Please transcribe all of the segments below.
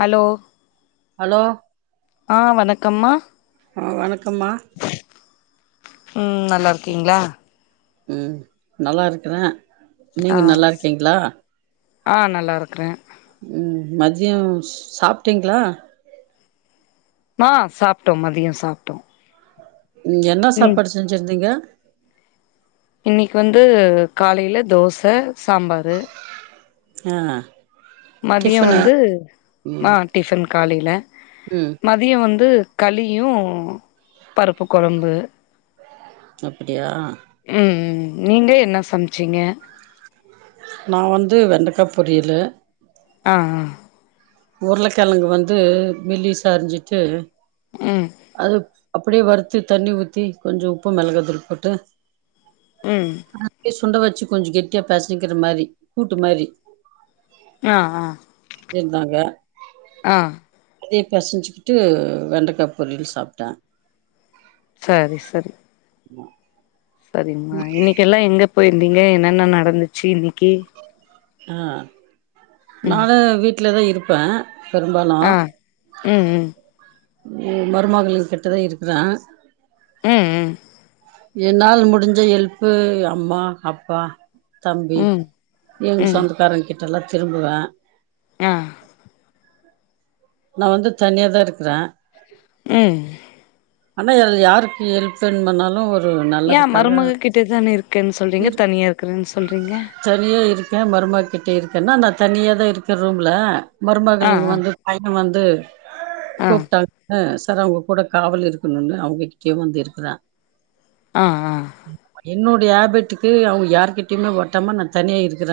hello hello ஆ வணக்கம்மா வணக்கம்மா ம் நல்லாருக்கீங்ளா ம் நல்லாருக்றே ஆ நீங்க நல்லாருக்கீங்ளா ஆ நல்லா இருக்கறே ம் மதியோ சாப்ட்டீங்ளா ஆ சாப்ட்டோ மதியோ சாப்ட்டோ ம் என்னா ம் சாப்பாடு செஞ்சிருந்தீங்க இன்னைக் வந்து காலைல தோச சாம்பாரு ஆ மதியோ டிஃபனு வந்து ஆ ம் டிஃபன் காலைல ம் ம தியோ வந்து களியு பருப்பு கொழம்பு அப்பிடியா ம் ம் நீங்க என்னா சம்ச்சீங்க நா வந்து வெண்டக்கா பொரியலு ஆ ஆ உருளக்கிழங்கு வந்து மெல்லிசா அரிஞ்சிட்டு ம் அது அப்டியே வறுத்து தண்ணி ஊத்தி கொஞ்சு உப்பு மௌகாதூள் போட்டு ம் அத அப்டியே சுண்ட வச்சு கொஞ்ச கெட்டியா பெசஞ்சிகிற மாரி கூட்டு மாரி ஆ ஆ இந்தாங்க ஆ அதயே பெசஞ்சுக்கிட்டு வெண்டக்கா பொரியல் சாப்ட்டே சரி சரி சரிங்மா இன்னிக்கி எல்லா எங்கே போயிருந்தீங்க என்னென்ன நடந்துச்சு இன்னிக்கி ஆ ம் நானு வீட்லதா இருப்பே பெரும்பாலு ஆ ம் ம் ம் மருமகளுங்க கிட்டதா இருக்குற ம் ம் என்னால் முடிஞ்ச ஹெல்பு அம்மா அப்பா தம்பி ம் ம் எங்க ம் சொந்தக்காரங்க கிட்டல்லா திரும்புவ ஆ நா வந்து தனியா தா இருக்ற ம் அனா அது யாருக்கு ஹெல்ப் வேண்மனாலு ஒரு ஏ நல்லதுக்காக மருமககிட்டதான இருக்கன் சொல்றீங்க இரு தனியா இருக்குறன் சொல்றீங்க தனியா இருக்கே மருமக கிட்ட இருக்கேன்னா நா தனியா தா இருக்கே ரூம்ல ஆ மருமகளுங்க ஆ வந்து பையனு வந்து ஆ கூப்ட்டாங்க செரி அவங்க கூட காவல் இருக் குன்னு அவங்ககிட்டயே வந்து இருக்குற ஆ ஆ ஆமா என்னோடைய ஹேபிட்டுக்கு அவங்க யார்கிட்டயுமே ஒட்டமா நா தனியா இருக்குற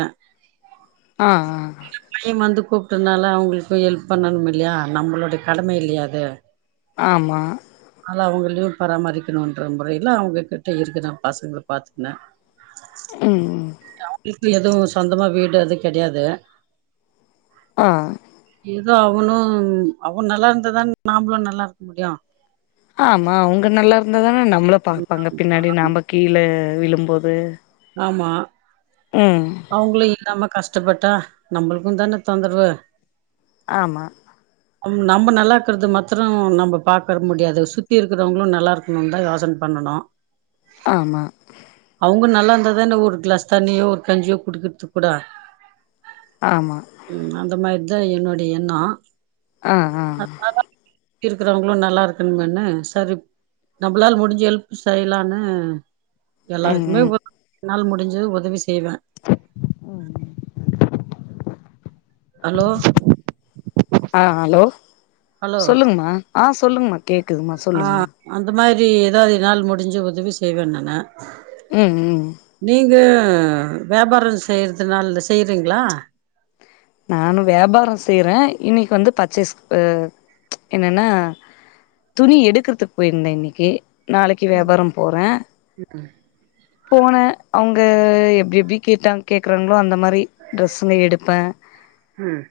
ஆ ஆ பைய வந்து கூப்ட்டதுனால அவுங்ளுக்கு ஹெல்ப் பண்ணணும் இல்லையா நம்மளோட கடமை இல்லையா அது ஆமா நல்லா அவங்களயு பராமரிக்கணுன்ற முறைல அவங்ககிட்ட இருக்குற பசங்கள பாத்துக்ன ம் ம் அவுங்ளுக்கு எது சொந்தமா வீடு எது கெடையாது ஆ ஏதோ அவனு அவ நல்லா இருந்தா தானே நாம்ளு நல்லா இருக்க முடியு ஆமா அவங்க நல்லா இருந்த தானே நம்ள பாப்பாங்க பின்னாடி நம்ப கீழ விழும்போது ஆமா ம் அவுங்ளு இல்லாம கஷ்டப்பட்டா நம்மளுக்கு தான தொந்தரவு ஆமா ம் நம்ம நல்லா இருக்கிறது மாத்ரூ நம்ம பாக்ற முடியாது சுத்தி இருக்கிறவுங்ளு நல்லா இருக்குன் தா யோசன பண்ணணு ஆமா அவங்க நல்லா இருந்தாதான ஒரு கிளாஸ் தண்ணியோ ஒரு கஞ்சியோ குடிக்கிறது கூடா ஆமா ம் அந்த மாரிதா என்னோடைய எண்ணோ அ அ அதனா [inaudible] சுத்தி இருக்கறவங்களு நல்லா இருக்குன்னு எண்ண சரி நம்பளால முடிஞ்ச ஹெல்ப் செய்யலான்னு ம் எல்லாருக்குமே ம் [inaudible] என்னால முடிஞ்சது உதவி செய்வ ம் ஹலோ அ ஹலோ ஹலோ சொல்லுங்கனா ஆ சொல்லுங்ம கேக்குது மா ஆ சொல்லுங்மா அந்த மாரி எதாது என்னால் முடிஞ்ச உதவி செய்வ நானு ம் ம் நீங்க வியாபார செய்றதுனால செய்றீங்ளா நானு வியாபாரோ செய்ற இன்னிக்கு வந்து பர்ச்சேஸ் என்னன்னா துணி எடுக்கற்துக்கு போயிருந்தே இன்னிக்கு நாளைக்கு வியாபாரோ போற போன அவங்க எப்டி எப்டி கேட்டாங் கேக்றாங்ளோ அந்த மாரி ட்ரெஸ்ஸுங்க எடுப்ப ம்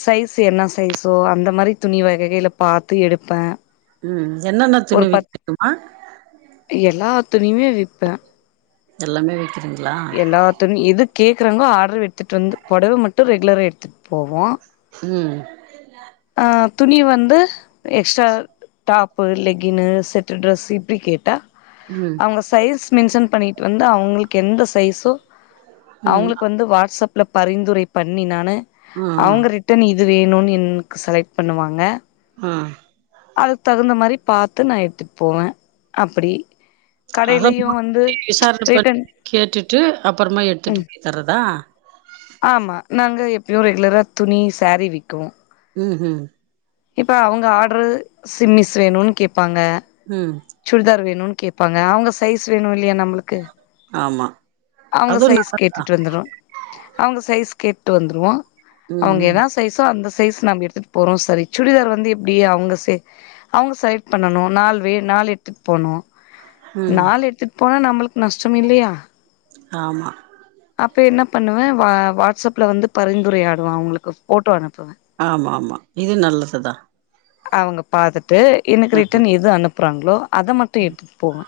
சைஸ்ஸு என்ன சைஸோ அந்த மாரி துணி வகைகள பாத்து எடுப்ப ம் என்னென்ன துணி விக்குவமா எல்லா துணியுமே விப்ப எல்லாமே விக்கிறீங்களா எல்லா துணி எது கேக்குறாங்ளோ ஆர்டர் எடுத்துட் வந்து பொடவ மட்டு ரெகுலரா எடுத்துட் போவோ ம் ஆ துணி வந்து எக்ஸ்ட்டா டாப் பு லெகினு செட்டு டிரஸ்ஸு இப்டி கேட்டா ம் ஒங்க சைஸ் மென்ஷன் பண்ணிட்டு வந்து அவங்களுக்கு எந்த சைஸோ ம் அவங்களுக்கு வந்து வாட்ஸப் ல பரிந்துரை பண்ணி நானு ம் அவங்க ரிட்டன் இது வேணுன் இன்க் செலெக்ட் பண்ணுவாங்க ஹா அதுக் தகுந்த மாரி பாத்து நா எடுத்துட் போவே அப்பிடி அத கடையிலயு வந்து விசாரணை பண்ணி ரிட்டன் கேட்டுட்டு அப்புறமா எடுத்துட்டு ம் போய் தரதா ஆமா நாங்க எப்யு ரெகுலரா துணி சேரி விக்குவோ ம் ம் இப்ப அவுங்க ஆட்ரு சிம்மிஸ் வேணுன் கேப்பாங்க ம் சுடிதார் வேணுன் கேப்பாங்க அவங்க சைஸ் வேணு இல்லையா நம்முளுக்கு ஆமா அவுங்க அதுவு சைஸ் நல்லதுதா கேட்டுட்டு வந்துருவ அவங்க சைஸ் கேட்டு வந்துருவோ அவங்க ம் எதா சைஸோ அந்த சைஸ் நம்ம எடுத்துட்டு போறோ சரி சுடிதார் வந்து எப்டி அவுங்க சே அவுங்க செலக்ட் பண்ணனு நால் வே நால் எத்துட் போனோ ம் ம் நால் எத்துட் போனா நம்புளுக் நஷ்டம் இல்லையா ஆமா அப்போ என்ன பண்ணுவ வா வாட்ஸ் அப்ல வந்து பரிந்துரையாடுவ அவங்களுக்கு ஃபோட்டோ அனுப்புவ ஆமாமா இது நல்லது தா அவங்க பாத்துட்டு எனக்கு ம் ரிட்டர்ன் எது அனுப்புறாங்ளோ அத மட்டு எடுத்துட் போவ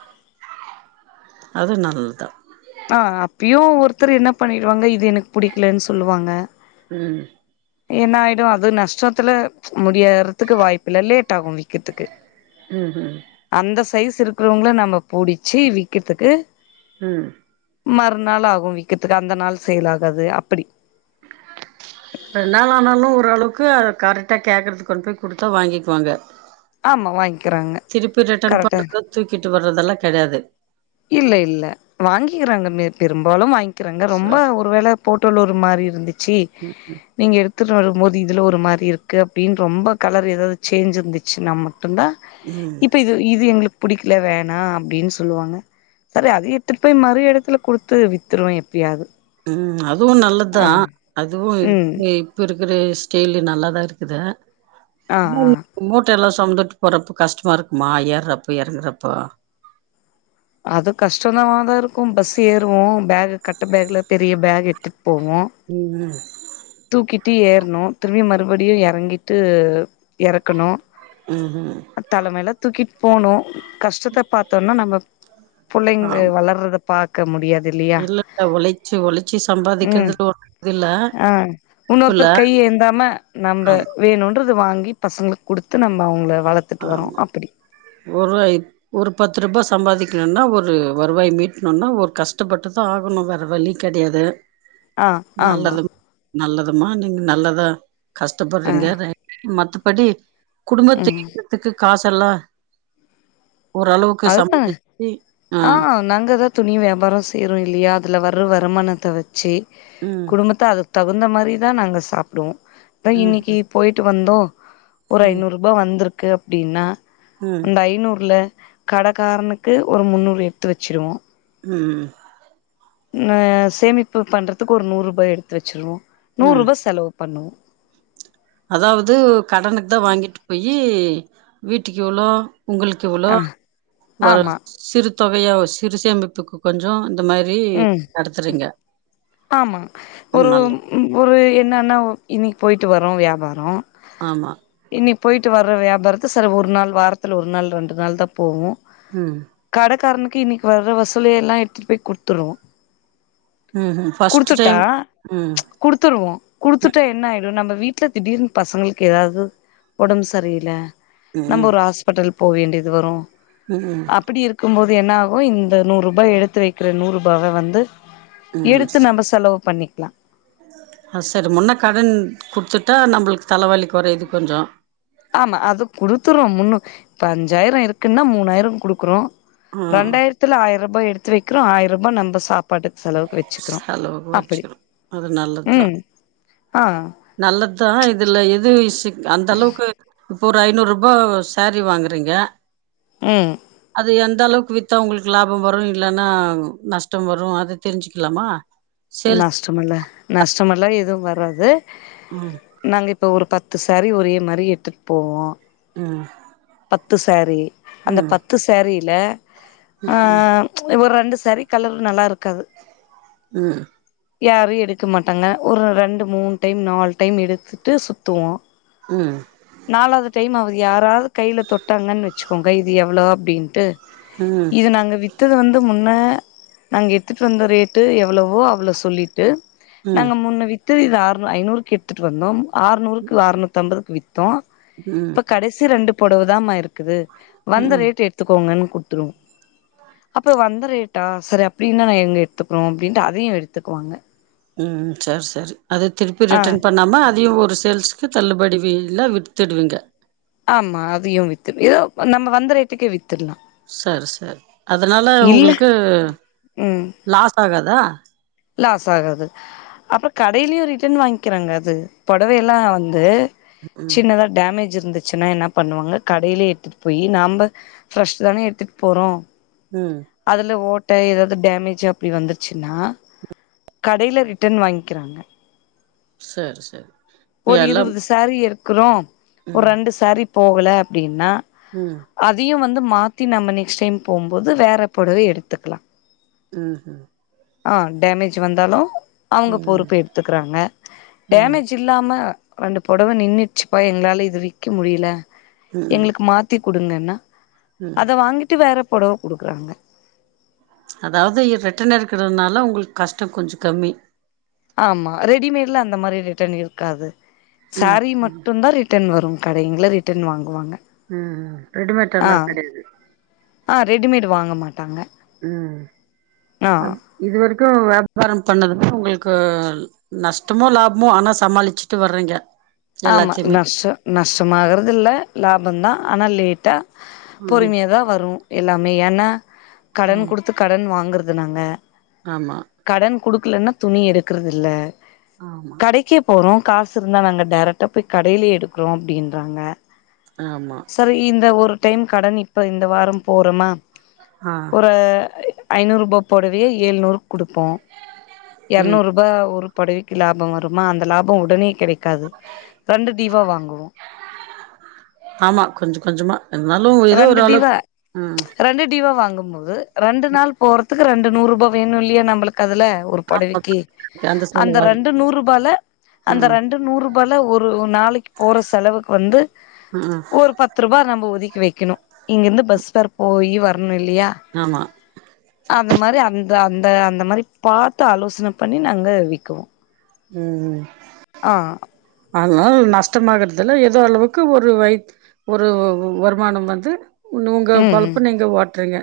அது நல்லதுதா ஆ அப்பயு ஒருத்தரு என்ன பண்ணிடுவாங்க இது எனக்கு புடிக்கலனு சொல்லுவாங்க ம் என்னாயிடு அது நஷ்டத்துல முடியறதுக்கு வாய்ப்பில்ல லேட் ஆகு வி கதுக்கு ம் ம் அந்த சைஸ் இருக்றவங்கள நம்ம புடிச்சி விக்கிறதுக்கு ம் மறுநாள் ஆகு வீக்கறதுக்கு அந்த நாள் சேல் ஆகாது அப்படி ரெண் நாள் ஆனாலு ஓரளவுக்கு அத கரெட்டா கேக்கறதுக் கொண்டு போய் குடுத்தா வாங்கிக்குவாங்க ஆமா வாங்கிக்கிறாங்க திருப்பி ரிட்டன் கரெக்டா பண்றதோ தூக்கிட்டு வர்றதெல்லா கெடையாது இல்ல இல்ல வாங்கிக்கிறாங்கமே பெரும்பாலு வாங் கிறாங்க ரொம்ப சார் ஒரு வேல போட்டோல ஒரு மாரி இருந்துச்சி நீங்க எடுத்துட்டு வரும் போது இதுல ஒரு மாரி இருக்கு அப்டின் ரொம்ப கலர் ஏதாவது சேஞ்ச் இருந்துச்சினா மட்டுந்தா ம் இப்ப இது இது எங்களுக் புடிக்கல வேணா அப்டின் சொல்லுவாங்க சரி அதயு எடுத்துட்டு போய் மறு எடத்துல குடுத்து வித்துருவே எப்டியாது உம் அதுவு நல்லதுதா அதுவு ம் ஏ இப்ப இருக்குற ஸ்டைலு நல்லாதா இருக்குது ஆ ஆ மூட்ட எல்லா சொமந்துட்டு போறப்ப கஷ்டமா இருக்குமா ஏறுறப்ப எறங்குறப்ப அது கஷ்டந்தவாதா இருக்கு பஸ்ஸு ஏறுவோ பேகு கட்ட பேக்ல பெரிய பேகு எடுத்துட் போவோ உன்ன தூக்கிட்டு ஏறணு திரும்பி மறுபடியு எறங்கிட்டு எறக்கணு உம் உம் தலமேல தூக்கிட் போகனு கஷ்டத்த பாத்தோன்னா நம்ம புள்ளைங்ள ஆமா வளர்ரத பாக்க முடியாதில்லையா இல்ல ஒழைச்சு ஒழைச்சு உம் சம்பாதிக்கிறதுல ஒன்னு இது இல்ல ஆ தப்புல்ல இன்னொருத்தர் கை ஏந்தாம நம்ப ஆமா வேணுன்றது வாங்கி பசங்களுக் குடுத்து நம்ம அவுங்கள வளத் ஆமா ஒரு ஐ ஒரு பத்து ரூபா சம்பாதிக்கணுன்னா ஒரு வருவாய் மீட்ணுன்னா ஒர் கஷ்டப்பட்டுதா ஆகணு வேற வழி கெடையாது ஆ ஆமா நல்லலு நல்லதுமா நீங்க நல்லதா ஆ கஷ்டப்படுறீங்க [unintelligible] மத்தபடி குடும்பத்த ம் காச [unintelligible] ல்லா ஓரளவுக்கு சம்பா ஆ நாங்கதா துணி வியாபாரோ செய்றோ இல்லையா அதுல வர்ற வருமானத்த வச்சி ம் குடும்பத்த அது தகுந்த மாரி தா நாங்க சாப்டுவோ தா ம் இன்னைக்கு போய்ட்டு வந்தோ ஒரு ம் ஐநூறு ரொம்ப வந்திருக்கு அப்டினா ம் ஐநூறுலே கடக்காரனுக்கு ஒரு முன்னூறு எடுத்து வச்சிருவோ உம் நா சேமிப்பு பண்றதுக்கு ஒரு நூரூபா எடுத்து வச்சிருவோ ம் நூரூபா செலவு பண்ணுவோ அதாவது கடனுக்தா வாங்கிட்டு போயி வீட்டுக்கு எவ்ளோ உங்களுக்கெவ்வளோ ஆ வர ஆமா சிறு தொகையா சிறு சேமிப்புக்கு கொஞ்சோ இந்த மாரி ம் நடத்துறீங்க ஆமா ஒரு நல்லது ஒரு என்னானாவ் இன்னைக்கி போயிட்டு வரோ வியாபாரோ ஆமா இன்னைக் போயிட்டு வர்ற வியாபாரத்த சரி ஒரு நாள் வாரத்துல ஒரு நாள் ரெண்டு நாள்தா போவோ ம் கடக்காரனுக்கு இன்னைக்கி வர்ற வசூல எல்லா எடுத்துட்டு போய் குடுத்துருவோ ம் ம் ஃபர்ஸ்ட் குடுத்துட்டா டைம் குடுத்துருவோ குடுத்துட்டா என்ன ஆயிரு நம்ம வீட்ல திடீர்னு பசங்களுக்கு ஏதாவது ஒடம்பு சரியில ம் நம்ம ம் ஒரு ஹாஸ்பிட்டல் போ வேண்டியது வரு ம் அப்பிடி இருக் இருக்கும்போது என்ன ஆகு இந்த நூர் ரூபாய் எடுத்து வைக்ற நூர் ரூபாவ வந்து எடுத்து [unintelligible] நம்ம செலவு பண்ணிக்லா ஆ சரி முன்னே கடன் குடுத்துட்டா நம்ளுக்கு தலவலி குறையுது கொஞ்சோ ஆமா அது குடுத்துருவோ முன்னு இப்போ அஞ்சாயிர இருக்குன்னா மூணாயிரோ குடுக்றோ ம் ரெண்டாய்ரத்துல ஆயிர் ரூபாய் எடுத்து வெக்றோ ஆயிர் ரூய நம்ப சாப்பாட்டுக் செலவுக் வெ செலவுக் வெச்சுக்கிரோ அது நல்லத்தா ம் ஆ நல்லத்தா இதுல எது விசிக் அந்த அளவுக்கு ஒரு ஐநூறு ரூபாய் சாரி வாங்குறீங்க ம் அது எந்த அளவுக் வித் வித்தவுளுக்கு லாபோ வரு இல்லைனா நஷ்டம் வரு அத தெரிஞ்சுக்லாமா நஷ்டமல்ல நஷ்டமல்லா எதுவு வராது ஆ நாங்க இப்போ ஒரு பத்து சேரி ஒரே மாரி எத்துட் போவோ ம் பத்து சேரி அந்த ம் பத்து சேரில்ல ஒரு ரெண்டு சேரி கலர் நல்லா இருக்காது ம் யாரு எடுக்க மாட்டாங்க ஒரு ரெண்டு மூண் டைம் நாலு டைம் எடுத்துட்டு சுத்துவோ ம் நாலாவது டைம் அவுக யாராவ்து கைய்ல தொட்டாங்கன் வச்சுக்கோங்க இது எவ்ளோ அப்டின்ட்டு ம் இது நாங்க வித் து வந்து முன்னே நாங்க எடுத்துட் வந்த ரேட்டு எவ்ளோவோ அவ்ளோ சொல்லிட்டு ம் நாங்க முன்னு வித்து இது ஆர் ஐநூறுக்கு எடுத்துட் வந்தோ ஆர்நூறுக்கு ஆர்நூத் ஐம்பதுக்கு வித்தோ ம் இப்ப கடைசி ரெண்டு புடவ தான்மா இருக்குது வந்து ம் ரேட் எடுத்துக்கோங்கனு குடுத்துருவோ அப்போ வந்த ரேட்டா செரி அப்டின்னா நாங்க எடுத்துக்குறோ அப்டின்ட்டு அதயு எடுத்துக்குவாங்க ம் செரி செரி அது திருப்பி ஆ ரிட்டர்ன் பண்ணாம அதயு ஒரு சேல்ஸ் க்கு தள்ளுபடி வில்லா வித்துடுவிங்க ஆமா அதயு வித்து ஏயோ நம்ம வந்த ரேட்டுக்கே வித்துலா சர் சர் அதுனால உங்ளுக்கு ம் லாஸ் ஆகாதா லாஸ் ஆகாது அப்றோ கடையிலயு ரிட்டன் வாங்கிக்கிறாங்க அது புடவை எல்லா வந்து ம் சின்னதா டேமேஜ் இருந்துச்சின்னா என்ன பண்ணுவாங்க கடையிலே எடுத்துட்டு போய் நம்ம ஃப்ரெஷ் தான எடுத்துட்டு போறோ ம் அதுல ஓட்ட ஏதாவ்து டேமேஜ் அப்டி வந்துச்சுனா கடைல ரிட்டன் வாங்க்கிறாங்க சரி சரி இப்ப ஒரு எல்லாம் இருபது சாரி இருக்கறோ ஒரு ம் ரெண்டு சேரி போகல அப்டினா ம் அதயு வந்து மாத்தி நம்ம நெக்ஸ்ட் டைம் போம்போது வேற புடவை எடுத்துக்லா ம் ஆ டேமேஜ் வந்தாலு அவுங்க ம் பொறுப்பு எடுத்துக்குறாங்க ம் டேமேஜ் இல்லாம அந்த புடவ நின்னுச்சுப்பா எங்ளால இது விக்க முடில ம் எங்ளுக் மாத் த்தி குடுங்கன்னா ம் அத வாங்கிட்டு வேற புடவ குடுக்றாங்க அதாவது ரெட்டன் இருக்கிறதுனால உங்ளுக்கு கஷ்டம் கொஞ்சோ கம்மி ஆமா ரெடிமேட்ல அந்த மாரி ரிட்டர்ன் இருக்காது ம் சாரீ ம் மட்டுதா ரிட் ரிட்டன் வரு கடைங்கள ரிட்டன் வாங்குவாங்க ம் ரெடிமேட் ஆ எல்லா கெடையாது ஆ ரெடிமேடு வாங்க மாட்டாங்க ம் ஆ ஆ அது இது வரைக்கு வியாபாரம் பண்ணதுன்னா உங்ளுக்கள் நஷ்டமோ லாபமோ ஆனா சமாளிச்சிட்டு வர்றங்க ஆமா நஷ்ஷ நஷ்டம் ஆகுறது இல்ல லாபம் தா ஆனா லேட்டா ம் பொறுமைய தா வரு எல்லாமே ஏனா கடன் ம் குடுத்துப் கடன் வாங்குறது நாங்க ஆமா கடன் குடுக்கல்லனா துணி எடுக்குறது இல்ல ஆமா கடைக்கே போறோ காசு இருந்தா நாங்க டைரக்ட்டா போய் கடைலே எடுக்கிறோ அப்டின்றாங்க ஆமா சர் இந்த ஒரு டைம் கடன் இப்ப இந்த வாரோ போறோமா ஆ ஒரு ஐநூறு ரூபா பொடவையே ஏழுநூறுக்கு குடுப்போ ம் எரநூறு ரூபா ஒரு பொடவிக்கு லாபோ வருமா அந்த லாபோ உடனே கெடைக் க்காது ரெண்டு டீவா வாங்குவோ ஆமா கொஞ்ச கொஞ்சமா இருந்தாலு ஏதோ ரெண்டு ஒரு டிவா அளவுக்கு உம் ரெண்டு டிவா வாங்கும்போது ரெண்டு நாள் போறதுக்கு ரெண்டு நூறு ரூபா வேணு இல்லையா நம்ளுக்கு அதுல ஒரு பொடவிக்கு அந்த ரெண்டு நூறு ரூபால அந்த ம் ரெண்டு நூறு ரூபால ஒரு ஒர் நாளைக்கு போற செலவுக்கு வந்து ஆஹ ஒரு பத்து ரூபா நம்ப ஒதுக்கி வக்கணு இங்கிருந்து பஸ் ஃபேர் போயி வரணு இல்லையா ஆமா அந்த மாதிரி அந்த அந்த அந்த மாதிரி பாத்து ஆலோசனை பண்ணி நாங்க விக்குவோ உ ம் ஆ அதுனால நஷ்டமாகறதுல்ல ஏதோ அளவுக்கு ஒரு வைத் ஒரு வ வ வருமான வந்து உ உங்க ம் ம் பொழப்ப நீங்க ஓட்டுரீங்க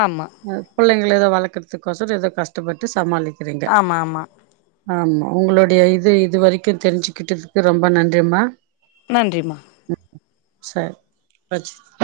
ஆமா அ பிள்ளங்கள ஏதோ வளக்குறதுக்கோசறோம் ஏதோ கஷ்டப்பட்டு சமாளிக்கிறீங்க ஆமா ஆமா ஆமா உங்களுடைய இது இது வரைக்கு தெரிஞ்சுகிட்டதுக்கு ரொம்ப நன்றிம்மா நன்றிம்மா ம் சரி வச்சிட்